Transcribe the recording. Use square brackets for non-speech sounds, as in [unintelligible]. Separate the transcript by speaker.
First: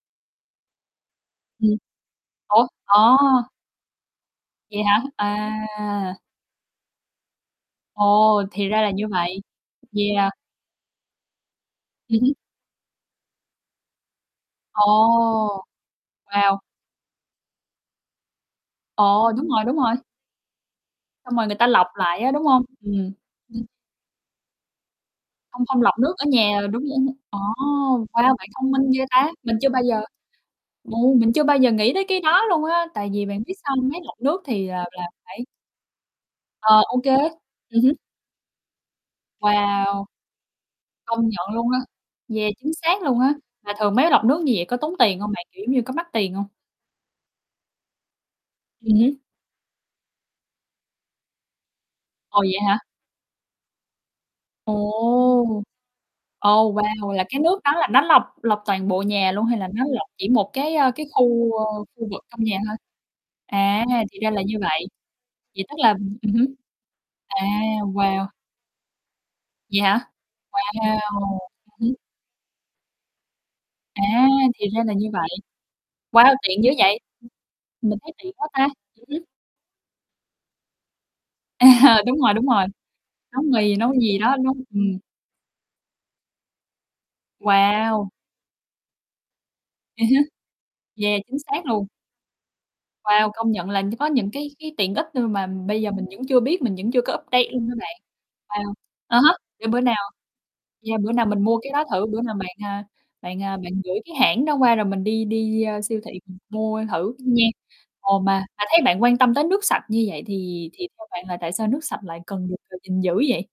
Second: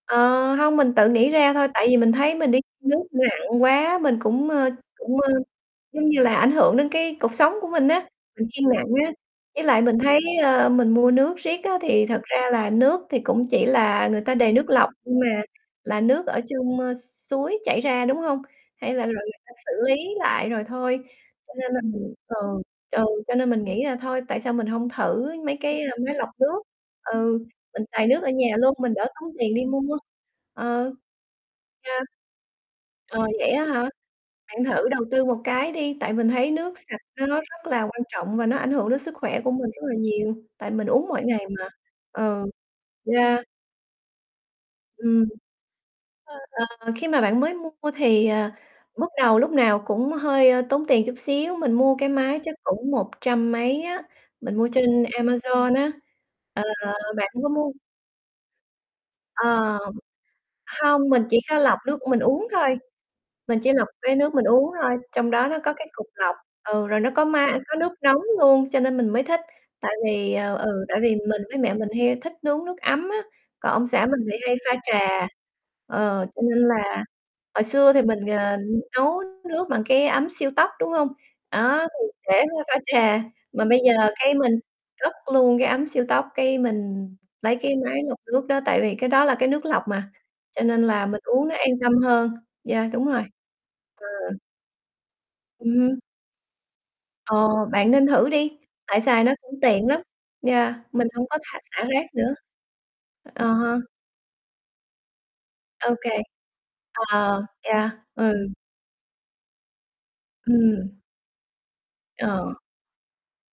Speaker 1: Ờ, hông, mình tự nghĩ ra thôi,
Speaker 2: Ừm.
Speaker 1: tại vì mình thấy mình đi
Speaker 2: Ủa?
Speaker 1: nước
Speaker 2: À.
Speaker 1: nặng quá, mình cũng, ờ,
Speaker 2: Vậy hả?
Speaker 1: cũng, ờ,
Speaker 2: À.
Speaker 1: giống như là, ảnh hưởng đến cái cột sống của mình á,
Speaker 2: Ồ,
Speaker 1: mình
Speaker 2: thì
Speaker 1: khiêng
Speaker 2: ra
Speaker 1: nặng
Speaker 2: là như
Speaker 1: á.
Speaker 2: vậy.
Speaker 1: Với lại mình thấy,
Speaker 2: Yeah.
Speaker 1: ờ, mình mua nước riết á thì
Speaker 2: Ừm
Speaker 1: thật
Speaker 2: hứm.
Speaker 1: ra là nước thì cũng chỉ là người ta đề nước
Speaker 2: Ồ!
Speaker 1: lọc, nhưng mà là nước ở
Speaker 2: Wow.
Speaker 1: trong, ơ, s suối chảy ra, đúng hông? Hay là rồi
Speaker 2: Ồ,
Speaker 1: người
Speaker 2: đúng
Speaker 1: ta
Speaker 2: rồi,
Speaker 1: xử
Speaker 2: đúng rồi.
Speaker 1: lý lại rồi thôi.
Speaker 2: Xong rồi
Speaker 1: Cho
Speaker 2: người ta
Speaker 1: nên là
Speaker 2: lọc
Speaker 1: mình
Speaker 2: lại á,
Speaker 1: ừ,
Speaker 2: đúng hông?
Speaker 1: ch ừ,
Speaker 2: Ừm,
Speaker 1: cho nên mình
Speaker 2: [unintelligible]
Speaker 1: nghĩ là thôi, tại sao mình hông thử mấy
Speaker 2: Không không
Speaker 1: cái, a,
Speaker 2: lọc nước
Speaker 1: máy
Speaker 2: ở
Speaker 1: lọc
Speaker 2: nhà
Speaker 1: nước?
Speaker 2: rồi đúng [unintelligible] ồ,
Speaker 1: Ừ, mình xài nước ở
Speaker 2: wow, bạn
Speaker 1: nhà
Speaker 2: thông
Speaker 1: luôn,
Speaker 2: minh
Speaker 1: mình
Speaker 2: ghê
Speaker 1: đỡ
Speaker 2: ta.
Speaker 1: tốn tiền
Speaker 2: Mình
Speaker 1: đi
Speaker 2: chưa bao
Speaker 1: mua,
Speaker 2: giờ
Speaker 1: ờ.
Speaker 2: ô, mình chưa bao giờ nghĩ tới
Speaker 1: [unintelligible]
Speaker 2: cái đó luôn á, tại
Speaker 1: Ờ,
Speaker 2: vì bạn
Speaker 1: vậy
Speaker 2: biết
Speaker 1: á
Speaker 2: sao
Speaker 1: hả?
Speaker 2: hông? Máy lọc nước
Speaker 1: Bạn
Speaker 2: thì là
Speaker 1: thử đầu
Speaker 2: là
Speaker 1: tư một
Speaker 2: phải
Speaker 1: cái đi, tại mình thấy
Speaker 2: Ờ,
Speaker 1: nước
Speaker 2: ô
Speaker 1: sạch
Speaker 2: kê,
Speaker 1: nó nó rất
Speaker 2: ừm
Speaker 1: là
Speaker 2: hứm.
Speaker 1: quan trọng và nó ảnh hưởng đến sức khỏe của mình rất là
Speaker 2: Wow.
Speaker 1: nhiều, tại mình uống mỗi
Speaker 2: Công
Speaker 1: ngày
Speaker 2: nhận
Speaker 1: mà,
Speaker 2: luôn á,
Speaker 1: ừ.
Speaker 2: yeah, chính xác luôn á.
Speaker 1: Yeah.
Speaker 2: Mà thường máy lọc nước như vậy có tốn tiền
Speaker 1: Ừm.
Speaker 2: hông bạn? Kiểu, giống như, có mắc tiền
Speaker 1: Ơ,
Speaker 2: hông?
Speaker 1: ờ khi mà bạn mới mua thì, ờ,
Speaker 2: Ừm
Speaker 1: bước
Speaker 2: hứm.
Speaker 1: đầu lúc nào cũng hơi, ơ, tốn tiền chút xíu, mình mua cái máy
Speaker 2: Ồ,
Speaker 1: chắc
Speaker 2: vậy hả?
Speaker 1: cũng một trăm mấy á, mình mua
Speaker 2: Ồ,
Speaker 1: trên Amazon á. Ờ,
Speaker 2: ồ, wow, là
Speaker 1: bạn
Speaker 2: cái
Speaker 1: có
Speaker 2: nước đó
Speaker 1: mua
Speaker 2: là nó lọc lọc toàn bộ nhà luôn, hay là
Speaker 1: Ờ.
Speaker 2: nó lọc chỉ một cái, a, cái
Speaker 1: Hông, mình chỉ
Speaker 2: khu,
Speaker 1: có
Speaker 2: ơ,
Speaker 1: lọc nước
Speaker 2: khu
Speaker 1: mình
Speaker 2: vực trong
Speaker 1: uống
Speaker 2: nhà thôi?
Speaker 1: thôi, mình chỉ
Speaker 2: À,
Speaker 1: lọc cái
Speaker 2: thì ra
Speaker 1: nước
Speaker 2: là
Speaker 1: mình
Speaker 2: như
Speaker 1: uống
Speaker 2: vậy.
Speaker 1: thôi, trong đó nó
Speaker 2: Vậy
Speaker 1: có
Speaker 2: tức
Speaker 1: cái
Speaker 2: là
Speaker 1: cục
Speaker 2: ừm, ừm
Speaker 1: lọc,
Speaker 2: hứm.
Speaker 1: ừ, rồi nó có
Speaker 2: À,
Speaker 1: ma có nước nóng
Speaker 2: wow.
Speaker 1: luôn, cho nên mình mới thích.
Speaker 2: Vậy
Speaker 1: Tại
Speaker 2: hả?
Speaker 1: vì, ờ, ừ, tại vì
Speaker 2: Wow.
Speaker 1: mình với
Speaker 2: Ừm
Speaker 1: mẹ mình
Speaker 2: hứm.
Speaker 1: hay thích nướng nước ấm á, còn ông
Speaker 2: À,
Speaker 1: xã mình thì hay
Speaker 2: thì
Speaker 1: pha
Speaker 2: ra là như
Speaker 1: trà,
Speaker 2: vậy.
Speaker 1: ờ,
Speaker 2: Wow,
Speaker 1: cho nên
Speaker 2: tiện dữ vậy,
Speaker 1: là hồi xưa
Speaker 2: mình
Speaker 1: thì
Speaker 2: thấy
Speaker 1: mình,
Speaker 2: tiện quá
Speaker 1: à,
Speaker 2: ta. Ừm
Speaker 1: nấu
Speaker 2: hứm.
Speaker 1: nước bằng cái ấm siêu tốc, đúng hông? Đó,
Speaker 2: À,
Speaker 1: thì
Speaker 2: đúng rồi,
Speaker 1: để
Speaker 2: đúng rồi,
Speaker 1: pha pha trà,
Speaker 2: nấu
Speaker 1: mà
Speaker 2: mì,
Speaker 1: bây giờ
Speaker 2: nấu gì
Speaker 1: cái
Speaker 2: đó
Speaker 1: mình
Speaker 2: [unintelligible] ừm.
Speaker 1: cất luôn cái ấm siêu tốc, cái mình lấy cái máy
Speaker 2: Wow!
Speaker 1: lọc nước đó, tại vì cái đó là cái nước lọc mà,
Speaker 2: Ừ hứ,
Speaker 1: cho nên là mình
Speaker 2: yeah, chính
Speaker 1: uống nó
Speaker 2: xác
Speaker 1: an
Speaker 2: luôn.
Speaker 1: tâm hơn. Yeah, đúng rồi.
Speaker 2: Wow, công nhận là nh có
Speaker 1: Ừ.
Speaker 2: những cái cái tiện ích, ơm, mà
Speaker 1: Ừm
Speaker 2: bây giờ
Speaker 1: hứm.
Speaker 2: mình vẫn chưa biết, mình vẫn chưa có
Speaker 1: Ờ,
Speaker 2: update luôn á
Speaker 1: bạn
Speaker 2: bạn.
Speaker 1: nên thử đi,
Speaker 2: Wow,
Speaker 1: tại
Speaker 2: à
Speaker 1: xài nó
Speaker 2: há,
Speaker 1: cũng
Speaker 2: để bữa
Speaker 1: tiện
Speaker 2: nào
Speaker 1: lắm, yeah,
Speaker 2: yeah,
Speaker 1: mình
Speaker 2: bữa nào
Speaker 1: hông có
Speaker 2: mình mua
Speaker 1: thả
Speaker 2: cái đó
Speaker 1: xả
Speaker 2: thử.
Speaker 1: rác
Speaker 2: Bữa
Speaker 1: nữa.
Speaker 2: nào bạn, à, bạn,
Speaker 1: À
Speaker 2: à, bạn
Speaker 1: ha.
Speaker 2: gửi cái hãng đó qua, rồi mình đi đi, ơ,
Speaker 1: Ô
Speaker 2: siêu
Speaker 1: kê,
Speaker 2: thị mình mua thử nha?
Speaker 1: ờ, yeah,
Speaker 2: Ồ,
Speaker 1: ừ.
Speaker 2: mà mà thấy bạn quan tâm tới nước sạch như vậy, thì thì
Speaker 1: Ừm.
Speaker 2: theo bạn là tại sao nước sạch lại cần
Speaker 1: Ờ.
Speaker 2: được [unintelligible] gìn giữ vậy?